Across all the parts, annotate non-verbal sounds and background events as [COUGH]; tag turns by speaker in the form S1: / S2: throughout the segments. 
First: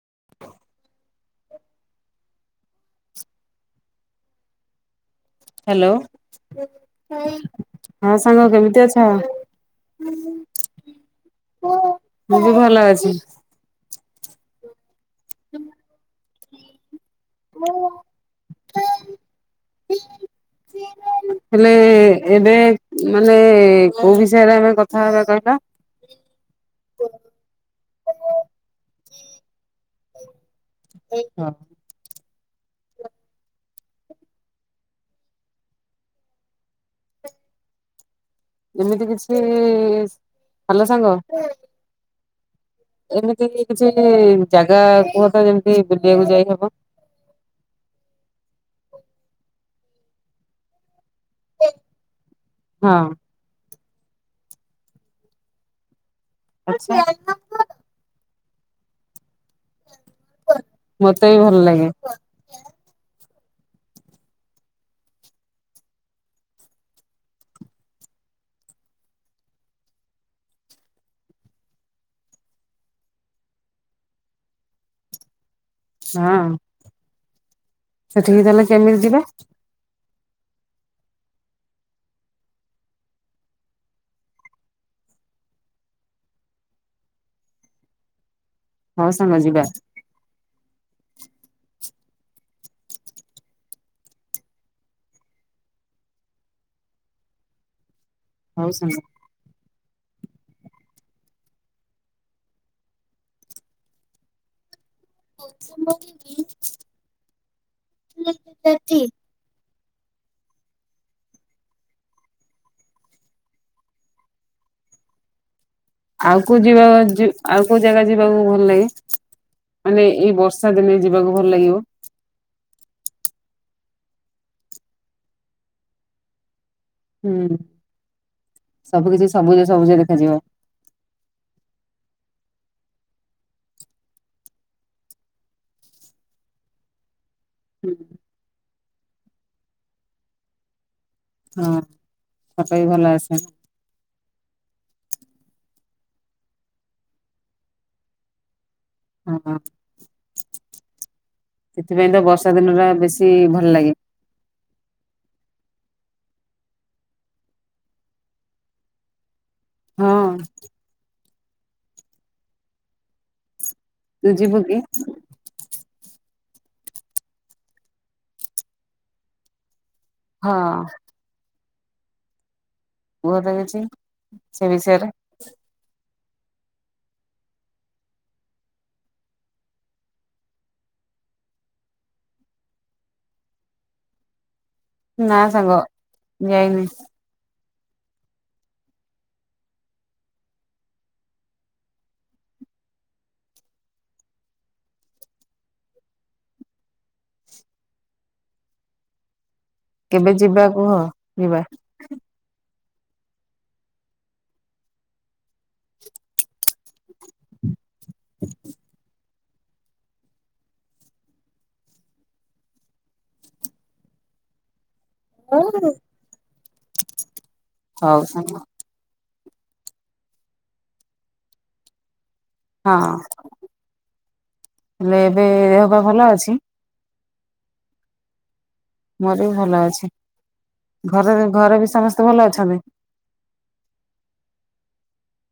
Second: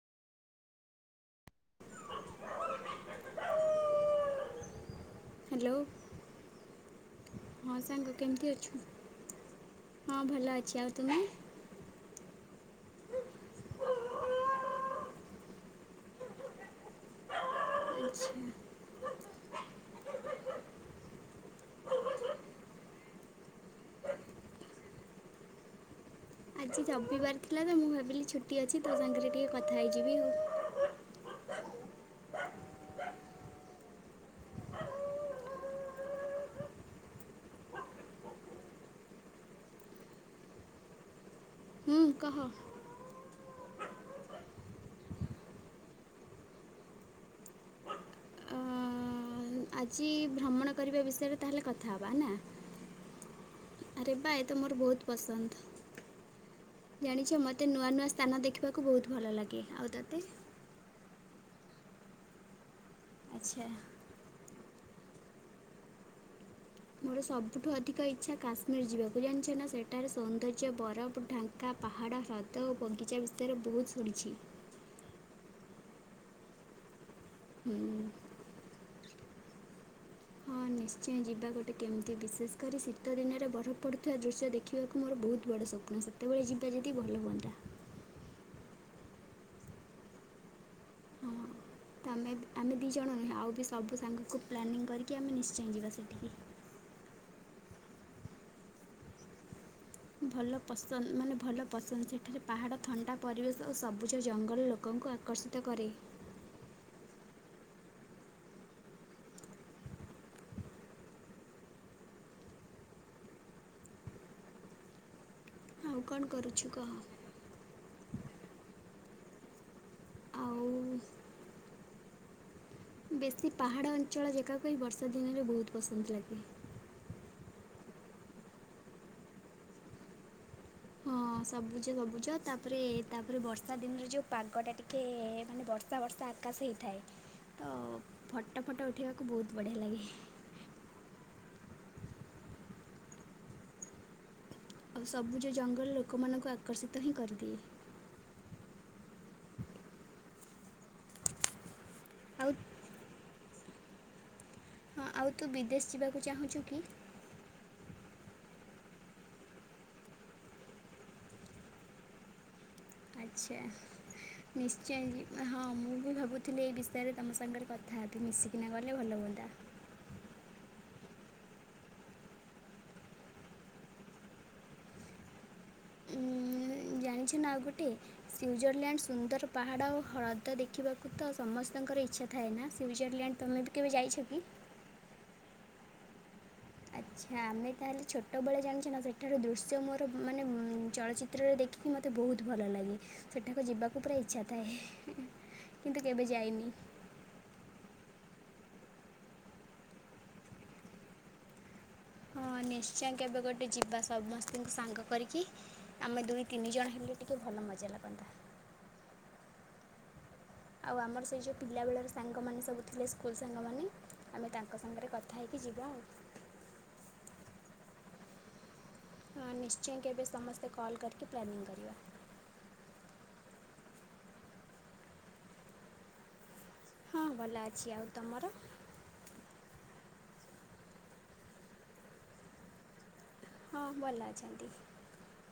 S1: [INAUDIBLE] [INAUDIBLE] Hello ହଁ ସାଙ୍ଗ କେମିତି ଅଛ?
S2: ହଁ ଭଲ ଅଛି ଆଉ ତୁମେ
S1: ମୁଁ ବି ଭଲ ଅଛି। [INAUDIBLE]
S2: [INAUDIBLE]
S1: ହେଲେ ଏବେ ମାନେ କୋଉ ବିଷୟରେ ଆମେ କଥା ହେବା କହିଲ?
S2: ଆଜି ରବିବାର ଥିଲା ତ ମୁଁ ଭାବିଲି ଛୁଟି ଅଛି ତୋ ସାଙ୍ଗରେ ଟିକେ କଥା ହେଇଯିବି ଆଉ।
S1: [UNINTELLIGIBLE] ଏମିତି କିଛି ଭଲ ସାଙ୍ଗ
S2: ହୁଁ କହ
S1: ଏମିତି କିଛି ଜାଗା କୁହ ତ ଯେମିତି ବୁଲିବାକୁ ଯାଇହବ। [INAUDIBLE]
S2: ଅ, ଆଜି ଭ୍ରମଣ କରିବା ବିଷୟରେ ତାହେଲେ କଥା ହେବା। ନା?
S1: ହଁ
S2: ଆରେ ବା ଏତ ମୋର ବହୁତ ପସନ୍ଦ।
S1: ଆଚ୍ଛା
S2: ଜାଣିଛ ମତେ ନୂଆ ନୂଆ ସ୍ଥାନ ଦେଖିବାକୁ ବହୁତ ଭଲ ଲାଗେ। ଆଉ ତ
S1: ମତେ ବି ଭଲ ଲାଗେ।
S2: ଆଚ୍ଛା ମୋର ସବୁଠୁ ଅଧିକ ଇଛା କାଶ୍ମୀର ଯିବାକୁ। ଜାଣିଛ ନା ସେଠାରେ ସୌନ୍ଦର୍ଯ୍ୟ ବରଫ ଢାଙ୍କା ପାହାଡ ହ୍ରଦ ଓ ବଗିଚା ବିଷୟରେ ବହୁତ ଶୁଣିଛି।
S1: [INAUDIBLE] ହଁ
S2: ହୁଁ
S1: ସେଠିକି ତାହେଲେ କେମିତି ଯିବେ?
S2: ହଁ
S1: [INAUDIBLE]
S2: ନିଶ୍ଚୟ ଯିବା ଗୋଟେ କେମିତି ବିଶେଷ କରି ଶୀତ ଦିନରେ ବରଫ ପଡ଼ୁଥିବା ଦୃଶ୍ୟ ଦେଖିବାକୁ ମୋର ବହୁତ ବଡ଼ ଶକ୍ତି। ଆପଣ ସେତେବେଳେ ଯିବେ ଯଦି ଭଲ ହୁଅନ୍ତା।
S1: ହଉ ସମସ୍ତେ ଯିବା।
S2: ହଁ
S1: [INAUDIBLE]
S2: ତ ଆମେ ଆମେ ଦି ଜଣ ହେଲେ ଆଉ ବି ସବୁ ସାଙ୍ଗକୁ ପ୍ଲାନିଂ କରିକି ଆମେ ନିଶ୍ଚୟ ଯିବା ସେଠିକି।
S1: [INAUDIBLE] ହଉ ସାଙ୍ଗ।
S2: ଭଲ ପସନ୍ଦ ମାନେ ଭଲ ପସନ୍ଦ ସେଠାରେ ପାହାଡ଼ ଥଣ୍ଡା ପରିବେଶ ଆଉ ସବୁଜ ଜଙ୍ଗଲ ଲୋକଙ୍କୁ ଆକର୍ଷିତ କରେ।
S1: [INAUDIBLE]
S2: କ'ଣ
S1: ଆଉ କୋଉ
S2: କରୁଛୁ
S1: ଯିବା
S2: କହ
S1: ଆଉ କୋଉ ଜାଗା ଯିବାକୁ ଭଲ ଲାଗେ? ମାନେ ଏଇ
S2: ଆଉ
S1: ବର୍ଷା ଦିନେ ଯିବାକୁ ଭଲ ଲାଗିବ?
S2: ବେଶୀ ପାହାଡ଼ ଅଞ୍ଚଳ ଜେଗା ପାଇଁ ବର୍ଷା ଦିନରେ ବହୁତ ପସନ୍ଦ ଲାଗେ।
S1: ହୁଁ ସବୁ କିଛି ସବୁଜ ସବୁଜ ଦେଖାଯିବ।
S2: ହଁ ସବୁଜ ସବୁଜ ତାପରେ ତାପରେ ବର୍ଷା ଦିନରେ ଯେଉ ପାଗଟା ଟିକେ ମାନେ ବର୍ଷା ବର୍ଷା ଆକାଶେ ହେଇଥାଏ। ତ ଫଟୋ ଫଟ ଉଠେଇବାକୁ ବହୁତ ବଢିଆ ଲାଗେ।
S1: ହଁ ଫଟ ବି ଭଲ ଆସେ।
S2: ଆଉ ସବୁଜ ଜଙ୍ଗଲ ଲୋକମାନଙ୍କୁ ଆକର୍ଷିତ ହିଁ କରିଦିଏ।
S1: ହଁ। ସେଥିପାଇଁ ତ
S2: ଆଉ
S1: ବର୍ଷା ଦିନ ଟା ବେଶୀ ଭଲ ଲାଗେ।
S2: ହଁ ଆଉ ତୁ ବିଦେଶ ଯିବାକୁ ଚାହୁଁଛୁ କି?
S1: ହଁ।
S2: ଆଚ୍ଛା
S1: ତୁ ଯିବୁ କି?
S2: ନିଶ୍ଚୟ ଯିବା ହଁ ମୁଁ ବି ଭାବୁ ଥିଲି ଏଇ ବିଷୟରେ ତମ ସାଙ୍ଗରେ କଥା ହେବି ମିଶିକିନା ଗଲେ ଭଲ ହୁଅନ୍ତା।
S1: ହଁ। ବହୁତ କିଛି ସେ ବିଷୟରେ
S2: ଜାଣିଛ ନା ଆଉ ଗୋଟେ ସୁଇଜରଲ୍ୟାଣ୍ଡ ସୁନ୍ଦର ପାହାଡ଼ ଆଉ ହ୍ରଦ ଦେଖିବାକୁ ତ ସମସ୍ତଙ୍କ ଙ୍କର ଇଚ୍ଛା ଥାଏ ନା ସୁଇଜରଲ୍ୟାଣ୍ଡ ତମେ ବି କେବେ ଯାଇଛ କି?
S1: ନା ସାଙ୍ଗ ଯାଇନି।
S2: ଆଚ୍ଛା ଆମେ ତାହେଲେ ଛୋଟବେଳେ ଜାଣିଛ ନା ସେଠାର ଦୃଶ୍ୟ ମୋର ମାନେ ଚଳଚ୍ଚିତ୍ରରେ ଦେଖିକି ମୋତେ ବହୁତ ଭଲ ଲାଗେ। ସେଠାକୁ ଯିବାକୁ ପୁରା ଇଛା ଥାଏ କିନ୍ତୁ କେବେ ଯାଇନି।
S1: [INAUDIBLE] କେବେ ଯିବା କୁହ ଯିବା?
S2: ହଁ ନିଶ୍ଚୟ କେବେ ଗୋଟେ ଯିବା ସମସ୍ତଙ୍କୁ ସାଙ୍ଗ କରିକି ଆମେ ଦୁଇ ତିନି ଜଣ ହେଲୁ ଟିକେ ଭଲ ମଜା ନବା।
S1: [INAUDIBLE]
S2: ଆଉ ଆମର ସେଇ ଯୋଉ ପିଲା ବେଳର ସାଙ୍ଗମାନେ ସବୁ ଥିଲେ ସ୍କୁଲ ସାଙ୍ଗମାନେ ଆମେ ତାଙ୍କ ସାଙ୍ଗରେ କଥା ହେଇକି ଯିବା ଆଉ।
S1: ଆଉ ସାଙ୍ଗ?
S2: ହଁ ନିଶ୍ଚୟ କେବେ ସମସ୍ତେ କଲ୍ କରିକି ପ୍ଲାନିଂ କରିବା।
S1: ହଁ ହେଲେ ଏବେ ଦେହ ପା ଭଲ ଅଛି??
S2: ହଁ ଭଲ ଅଛି ଆଉ ତମର?
S1: ମୋର ବି ଭଲ ଅଛି। ଘରେ ବି ଘରେ ବି ସମସ୍ତେ ଭଲ ଅଛନ୍ତି?
S2: ହଁ ଭଲ ଅଛନ୍ତି।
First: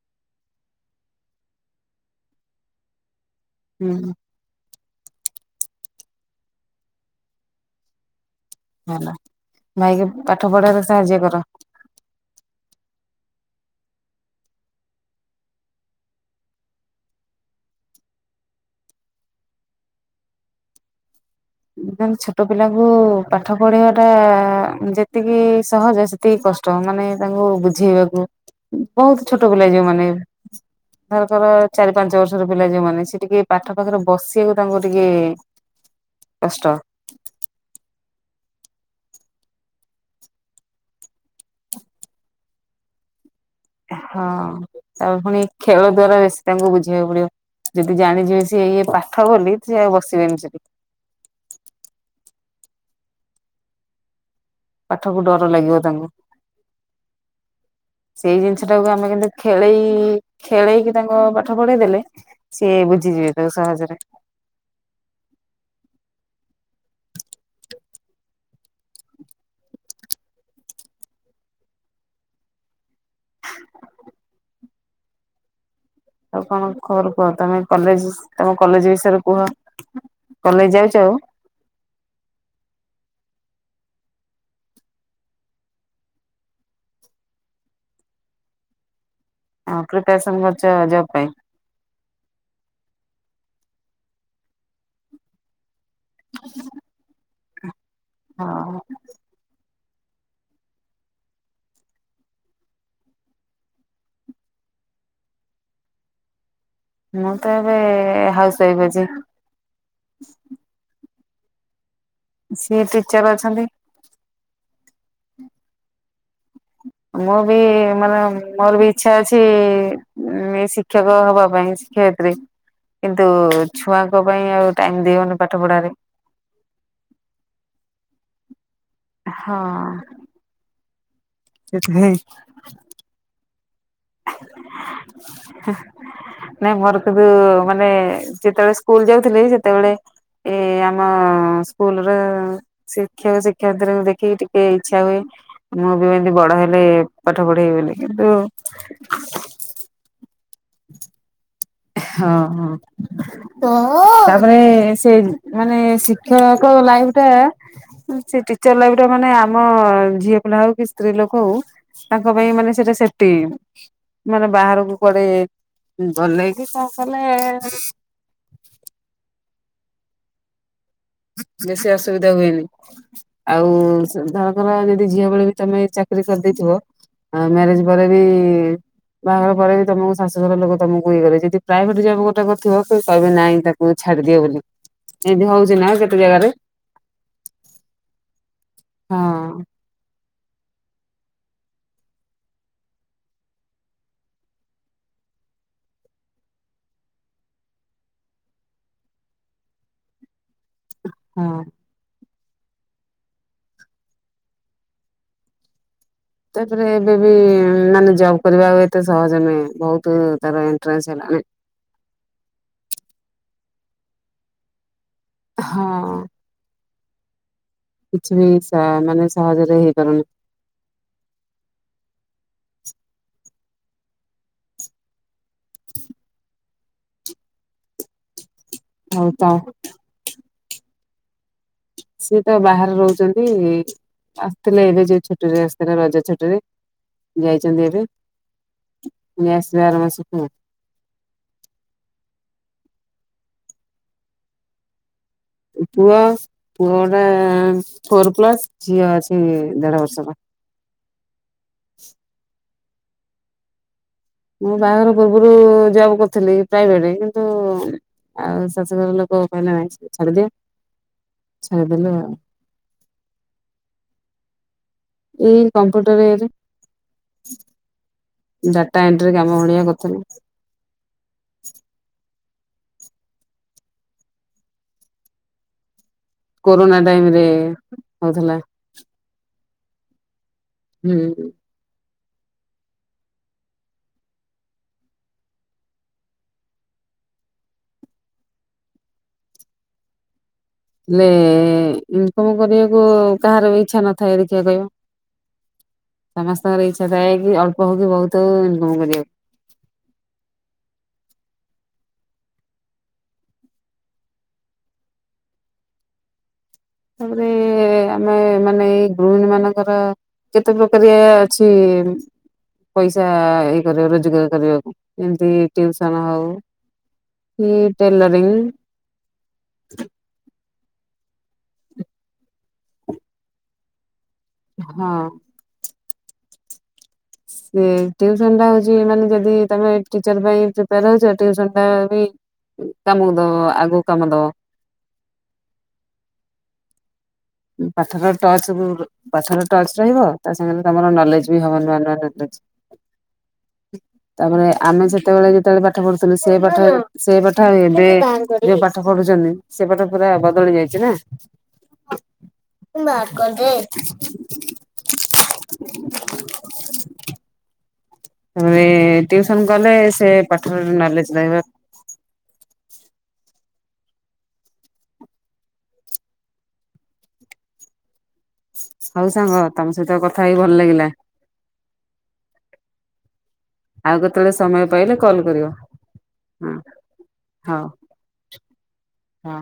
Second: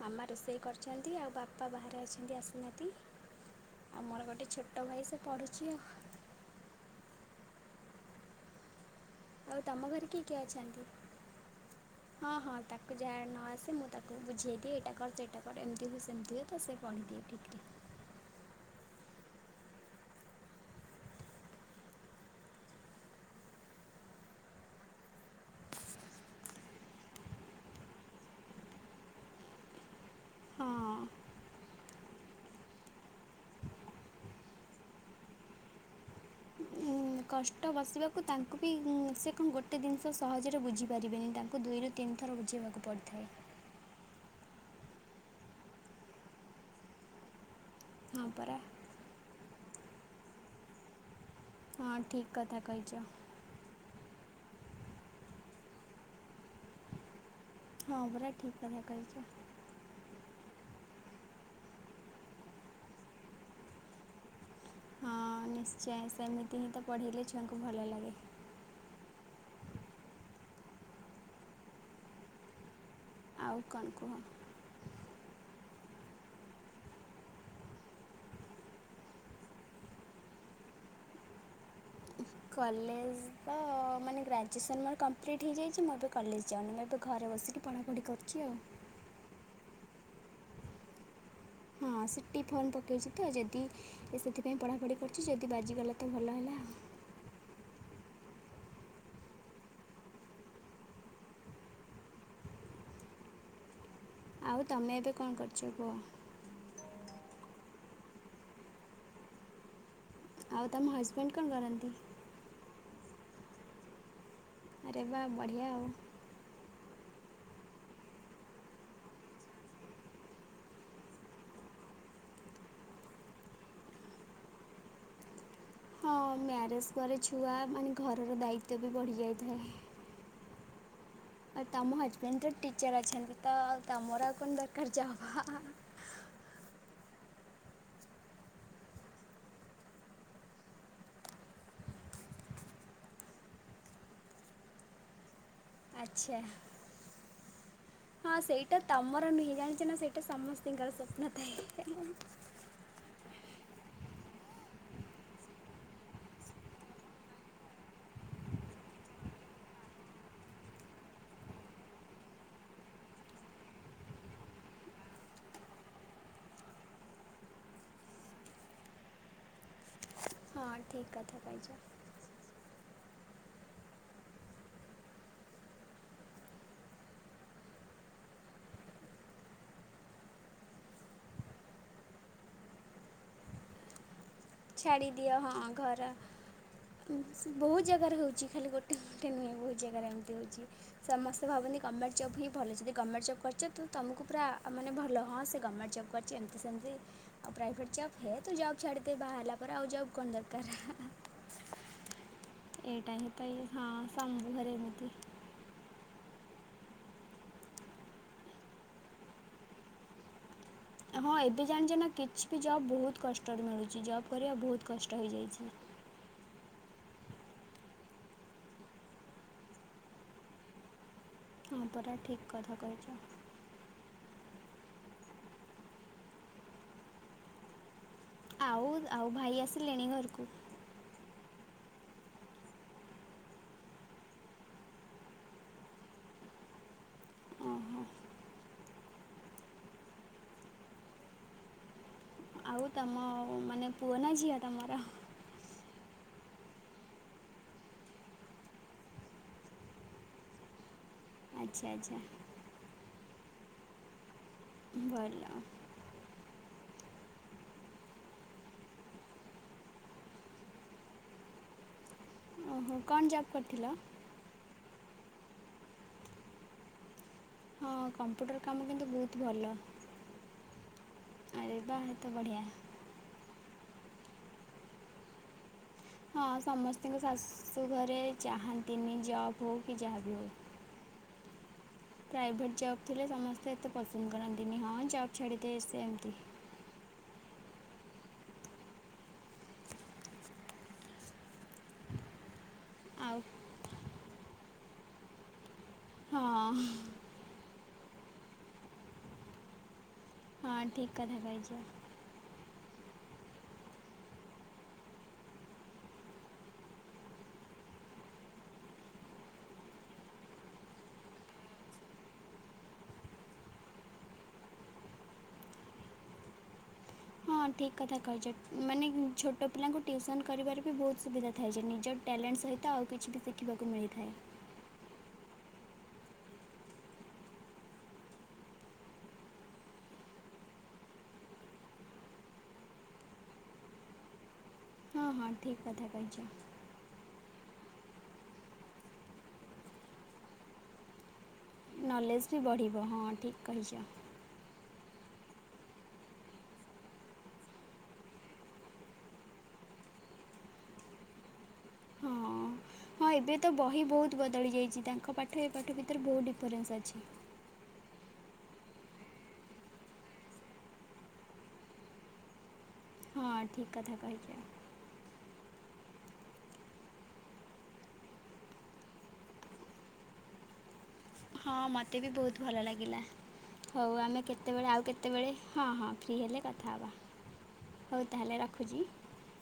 S2: ମାମା ରୋଷେଇ କରିଛନ୍ତି ଆଉ ବାପା ବାହାରେ ଅଛନ୍ତି ଆସିନାହାଁନ୍ତି। ଆଉ
S1: ହୁଁ
S2: ମୋର ଗୋଟେ ଛୋଟ ଭାଇ ସେ ପଢୁଛି ଆଉ।
S1: ହେଲା
S2: ଆଉ ତମ
S1: ଭାଇକି
S2: ଘରେ କିଏ କିଏ
S1: ପାଠ ପଢାରେ
S2: ଅଛନ୍ତି
S1: ସାହାଯ୍ୟ କର।
S2: ହଁ ହଁ ତାକୁ ଯାହା ନ ଆସେ ମୁଁ ତାକୁ ବୁଝେଇଦିଏ ଏଇଟା କର ସେଇଟା କର ଏମିତି ହୁଏ ସେମିତି ହୁଏ ତ ସେ ପଢ଼ିଦିଏ ଠିକ୍ ରେ।
S1: [INAUDIBLE] ଦେନ୍ ଛୋଟ ପିଲାଙ୍କୁ ପାଠ ପଢେଇଆଟା ଯେତିକି ସହଜ ସେତିକି କଷ୍ଟ। ମାନେ ତାଙ୍କୁ ବୁଝେଇବାକୁ ବହୁତ ଛୋଟ ପିଲା ଯୋଉମାନେ
S2: ହଁ
S1: ଧରକର ଚାରି ପାଞ୍ଚ ବର୍ଷର ପିଲା ଯୋଉମାନେ ସେ ଟିକେ ପାଠ ପାଖରେ ବସିବାକୁ ତାଙ୍କୁ ଟିକେ କଷ୍ଟ।
S2: କଷ୍ଟ ବସିବାକୁ ତାଙ୍କୁ ବି ସେ କଣ ଗୋଟେ ଜିନଷ ସହଜରେ ବୁଝିପାରିବେନି। ତାଙ୍କୁ ଦୁଇରୁ ତିନି ଥର ବୁଝେଇବାକୁ ପଡ଼ିଥାଏ।
S1: ହଁ ତାଙ୍କୁ ପୁଣି ଖେଳ ଦ୍ଵାରା ବେଶୀ ତାଙ୍କୁ ବୁଝେଇବାକୁ ପଡିବ। ଯଦି
S2: ହଁ
S1: ଜାଣିଯିବେ
S2: ପରା
S1: ସିଏ ଇଏ ପାଠ ବୋଲି ସିଏ ଆଉ ବସିବେନି ସେଠି।
S2: ହଁ ଠିକ୍ କଥା କହିଚ।
S1: ପାଠକୁ ଡର ଲାଗିବ ତାଙ୍କୁ।
S2: ହଁ ପରା
S1: ସେଇ
S2: ଠିକ୍
S1: ଜିନିଷ
S2: କଥା
S1: ଟାକୁ ଆମେ
S2: କହିଛ
S1: କିନ୍ତୁ ଖେଳେଇ ଖେଳେଇକି ତାଙ୍କ ପାଠ ପଢେଇ ଦେଲେ ସିଏ ବୁଝିଯିବେ ତାକୁ ସହଜରେ।
S2: ହଁ ନିଶ୍ଚୟ ସେମିତି ହିଁ ତ ପଢ଼େଇଲେ ଛୁଆଙ୍କୁ ଭଲ ଲାଗେ। ଆଉ କଣ କୁହ।
S1: ଆଉ କଣ ଖବର କୁହ? ତମେ କଲେଜ ତମ କଲେଜ ବିଷୟରେ କୁହ। କଲେଜ ଯାଉଛ ଆଉ।
S2: କଲେଜ ତ ମାନେ ଗ୍ରାଜୁଏସନ୍ ମୋର କମ୍ପ୍ଲିଟ୍ ହେଇଯାଇଛି। ମୁଁ ଏବେ କଲେଜ ଯାଉନି ମୁଁ ଏବେ ଘରେ। ବସିକି ପଢ଼ାପଢ଼ି କରୁଛି ଆଉ।
S1: ପ୍ରିପରେଶନ କରୁଛ ଜବ ପାଇଁ।
S2: ହଁ ସେ ଟି ଫର୍ମ ପକାଇଛି ତ ଯଦି ସେଥିପାଇଁ ପଢ଼ାପଢ଼ି କରୁଛି ଯଦି ବାଜିଗଲା। ତ ଭଲ ହେଲା ଆଉ
S1: [UNINTELLIGIBLE] ହଁ।
S2: ଆଉ ତମେ ଏବେ କଣ କରୁଛ କୁହ?
S1: ମୁଁ ତ ଏବେ ହାଉସ ୱାଇଫ ଅଛି।
S2: ଆଉ ତମ ହଜବେଣ୍ଡ କଣ କରନ୍ତି?
S1: ସିଏ ଟିଚର ଅଛନ୍ତି।
S2: ଆରେ ବା ବଢ଼ିଆ।
S1: [INAUDIBLE] ମୁଁ ବି ମାନେ ମୋର ବି ଇଚ୍ଛା ଅଛି ଏ ଶିକ୍ଷକ ହବା ପାଇଁ ଶିକ୍ଷୟ- ବି କିନ୍ତୁ ଛୁଆଙ୍କ ପାଇଁ ଆଉ ଟାଇମ ଦେଇ ହବନି।
S2: ହଁ ମ୍ୟାରେଜ ପରେ ଛୁଆ ମାନେ ଘରର ଦାୟିତ୍ୱ ବି ବଢି
S1: ହଁ।
S2: ଯାଇଥାଏ। ଆଉ ତମ
S1: ସେଥିପାଇଁ
S2: ହଜବେଣ୍ଡ ତ ଟିଚର ଅଛନ୍ତି ତ- ତମର ଆଉ କଣ ଦରକାର ଯବ ହ ହ ହ।
S1: ସେଠୁ ମାନେ ଯେତେବେଳେ ସ୍କୁଲ ଯାଉଥିଲି ସେତେବେଳେ- ଏ ଆମ ସ୍କୁଲର ଶିକ୍ଷକ ଶିକ୍ଷୟୀତ୍ରିକୁ ଦେଖିକି ଟିକେ ଇଚ୍ଛା ହୁଏ- ମୁଁ ବି ଏମତି
S2: ଆଚ୍ଛା
S1: ବଡ ହେଲେ ପାଠ ପଢେଇ ବୋଲି କିନ୍ତୁ-
S2: ସେଟା ତମର ନୁହେଁ ଜାଣିଛ ନା ସେଇଟା ସମସ୍ତଙ୍କର ସ୍ୱପ୍ନ ଥାଏ।
S1: ହଁ ହଁ। ତ। ତାପରେ ସେ ମାନେ ଶିକ୍ଷକ- ଶିକ୍ଷକ ଲାଇନ ଟା - ସେ ଟିଚର ଲାଇଫ ଟା ମାନେ ଆମ ଝିଅ ପିଲା ହଉ କି ସ୍ତ୍ରୀ ଲୋକ ହଉ- ତାଙ୍କ ପାଇଁ ମାନେ ସେଟା ସେଫଟି ମାନେ ବାହାରକୁ କୁଆଡେ ଗଲେ। ବିଶ୍ୱାସ ହେଲେ।
S2: ହଁ ଠିକ୍ କଥା କହିଛ
S1: ବେଶୀ ଅସୁବିଧା ହୁଏନି। ଆଉ ଧରଙ୍କର ଯଦି ଝିଅ ବଳେ ବି ତମେ ଚାକିରି କରିଦେଇଥିବ। ଆ ମ୍ୟାରେଜ ପରେ ବି ବାହାଘର ପରେ ବି ତମକୁ ଶାଶୁଘର ଲୋକ ତମକୁ ଇଏ କରିବ ଯଦି ପ୍ରାଇଭେଟ ଜବ ଗୋଟେ କରିଥିବ କହିବେ ନାଇଁ ତାକୁ ଚ୍ଛା ଛାଡ଼ି ଦିଅ ବୋଲି
S2: ଛାଡ଼ିଦିଅ
S1: ଏମିତି
S2: ହଁ
S1: ହଉଛି ନା ଯେ
S2: ଘର ବହୁତ ଜାଗାରେ ହଉଛି ଖାଲି ଗୋଟେ
S1: ହଁ
S2: ଗୋଟେ ନୁହେଁ ବହୁତ ଜାଗାରେ ଏମିତି ହଉଛି। ସମେ ଭାବନ୍ତି ଗଭର୍ଣ୍ମେଣ୍ଟ ଜବ୍ ହିଁଲଦ ଗମେଣ୍ଟ ଜବ୍ କରିଛ ତୁକୁ ପୁରା ମାନେଲ ହଁ ସେ ଗମେଣ୍ଟ ଜବ୍। କରଛି ଏମିତି ସେମତି ପ୍ରାଇଭେଟ ଯପ ହେ ତ ଯାଉ ଖାଡ଼ି [INAUDIBLE] ଆଉ ଜବ କଣ ଦରକାର।
S1: ହଁ।
S2: ଏଇଟାାଇ ତାଇ ହଁ ସଙ୍ଗୁ ଘରେ ମୁତି
S1: ତାପରେ ଏବେ ବି ମାନେ ଜବ କରିବା ଆଉ ଏତେ ସହଜ ନୁହେଁ ବହୁତ ତାର ଏ
S2: ହଁ ଏବେ ଜାଣିଛ ନା କିଛି ବି ଜବ ବହୁତ କଷ୍ଟରେ ମିଳୁଛି ଜବ୍ କରିବା ବହୁତ କଷ୍ଟ। ରଇଯାଇଛି।
S1: ହଁ କିଛି ସା ମାନେ ସହଜରେ ହେଇପାରୁନି
S2: ହଁ ପରା ଠିକ କଥା କହିଛ। ଆଉ ଆଉ ଭାଇ ଆସିଲେଣି ଘରକୁ?
S1: ସିଏ ତ ବାହାରେ ରହୁଛନ୍ତି ଆସିଥିଲେ ଏବେ ଯୋଉ ଛୁଟିରେ ଆସିଥିଲା ରଜ ଛୁଟିରେ ଯାଇଛନ୍ତି
S2: ଓହୋ
S1: ଏବେ। ନିସ ଆର ମାସକୁ।
S2: ଆଉ ତମ ମାନେ ପୁଅ ନା ଝିଅ ତମର?
S1: ପୁଅ ପୁଅ ଗୋଟେ ଫୋର ପ୍ଲସ ଝିଅ ଅଛି ଦେଢ ବର୍ଷର। [INAUDIBLE]
S2: ଆଚ୍ଛା ଆଚ୍ଛା।
S1: ମୁଁ ବାହାଘର
S2: ଭଲ
S1: ପୂର୍ବରୁ ଜବ୍ କରୁଥିଲି। ପ୍ରାଇଭେଟରେ କିନ୍ତୁ ଆଉ ଶାଶୁଘର ଲୋକ କହିଲେ ନାଇଁ ସେଇଟା ଛାଡିଦିଅ। ସେଦେଲେ ଆଉ।
S2: ଓହୋ କଣ ଜବ୍ କରିଥିଲ?
S1: ଏଇ କମ୍ପ୍ୟୁଟରରେ
S2: ହଁ କମ୍ପ୍ୟୁଟର କାମ କିନ୍ତୁ ବହୁତ
S1: କାମ
S2: ଭଲ।
S1: ଭଳିଆ କରୁଥିଲେ
S2: ଆରେ ବା। ତ ବଢ଼ିଆ। ହଁ
S1: କୋରୋନା
S2: ସମସ୍ତିଙ୍କ
S1: ଟାଇମ ରେ
S2: ଶାଶୁ ଘରେ
S1: ହଉଥିଲା
S2: ଚାହାନ୍ତିନି ଜବ ହଉ କି ଯାହାବି ହଉ।
S1: ହୁଁ।
S2: ପ୍ରାଇଭେଟ ଜବ ଥିଲେ ସମସ୍ତେ ଏତେ ପସନ୍ଦ କରନ୍ତିନି। ହଁ ଜବ୍ ଛାଡିଦେ ସେ ଏମତି
S1: [INAUDIBLE] ହେଲେ ଇନକମ କରିବାକୁ
S2: ଆଉ
S1: କାହାରବି ଇଚ୍ଛା ନଥାଏ ଦେଖିବା କହିବ? ସମସ୍ତଙ୍କର
S2: ହଁ
S1: ଇଚ୍ଛା ଥାଏ କି ଅଳ୍ପ ହଉକି ବହୁତ ହୋଉ ଇନକମ କରିବାକୁ।
S2: ହଁ ଠିକ୍ କଥା କହିଛ।
S1: ତାପରେ ଆମେ ମାନେ ଏଇ ଗୃହିଣୀ ମାନଙ୍କର କେତେ ପ୍ରକାରିଆ ଅଛି ପଇସା ଇ କରିବା ରୋଜଗାର କରିବାକୁ ଯେମିତି ଟିଉସନ ହଉ
S2: ହଁ
S1: କି
S2: ଠିକ୍ କଥା
S1: ଟେଲରିଂ
S2: କହିଛ। ମାନେ ଛୋଟ ପିଲାଙ୍କୁ ଟିଉସନ କରିପାରିବ। ବି ବହୁତ ସୁବିଧା ଥାଏ ଯେ ନିଜ ଟ୍ୟାଲେଣ୍ଟ ସହିତ ଆଉ କିଛି ବି ଶିଖିବାକୁ ମିଳିଥାଏ।
S1: ହଁ। ଟିଉସନ ଟା ହଉଛି ମାନେ ଯଦି ତମେ ଟିଚର ପାଇଁ ପ୍ରିପେୟାର ହଉଛ ଟିଉସନ ଟା ବି କାମକୁ ଦବ ଆଗକୁ କାମ ଦବ।
S2: ହଁ ହଁ ଠିକ୍ କଥା କହିଛ।
S1: ପାଥର ଟଚ ସବୁ ପାଥର ଟଚ ରହିବ ତା ସାଙ୍ଗରେ ତମର ନଲେଜ ହବ ନୂଆ ନୂଆ
S2: ନଲେଜ୍ ବି
S1: [UNINTELLIGIBLE]
S2: ବଢ଼ିବ ହଁ ଠିକ୍ କହିଛ
S1: ତାପରେ ଆମେ ସେତେବେଳେ ଯେତେବେଳେ ପାଠ ପଢୁଥିଲୁ ସେ ପାଠ ସେ ପାଠ ଏବେ ଯଉ ପାଠ ପଢୁଛନ୍ତି ସେପଟ ପୁରା ବଦଳି ଯାଇଛି ନା।
S2: ହଁ ହଁ ଏବେ ତ ବହି ବହୁତ ବଦଳି ଯାଇଛି ତାଙ୍କ ପାଠ ଏ ପାଠ ଭିତରେ ବହୁତ ଡିଫରେନ୍ସ ଅଛି।
S1: ଟିଉସନ କଲେ ସେ ପାଠ ନଲେଜ ରହିବ।
S2: ହଁ ଠିକ କଥା କହିଛ।
S1: ହଉ ସାଙ୍ଗ ତମ ସହିତ କଥା ହେଇ ଭଲ ଲାଗିଲା।
S2: ହଁ ମତେ ବି ବହୁତ ଭଲ ଲାଗିଲା। ହଉ
S1: ଆଉ
S2: ଆମେ
S1: ସମୟ
S2: କେତେବେଳେ ଆଉ
S1: ପାଇଲେ କଲ୍
S2: କେତେବେଳେ
S1: କରିବ
S2: ହଁ ହଁ ଫ୍ରି ହେଲେ
S1: ହଁ
S2: କଥା ହେବା। ହଉ ତାହେଲେ ରଖୁଛି।
S1: ହଁ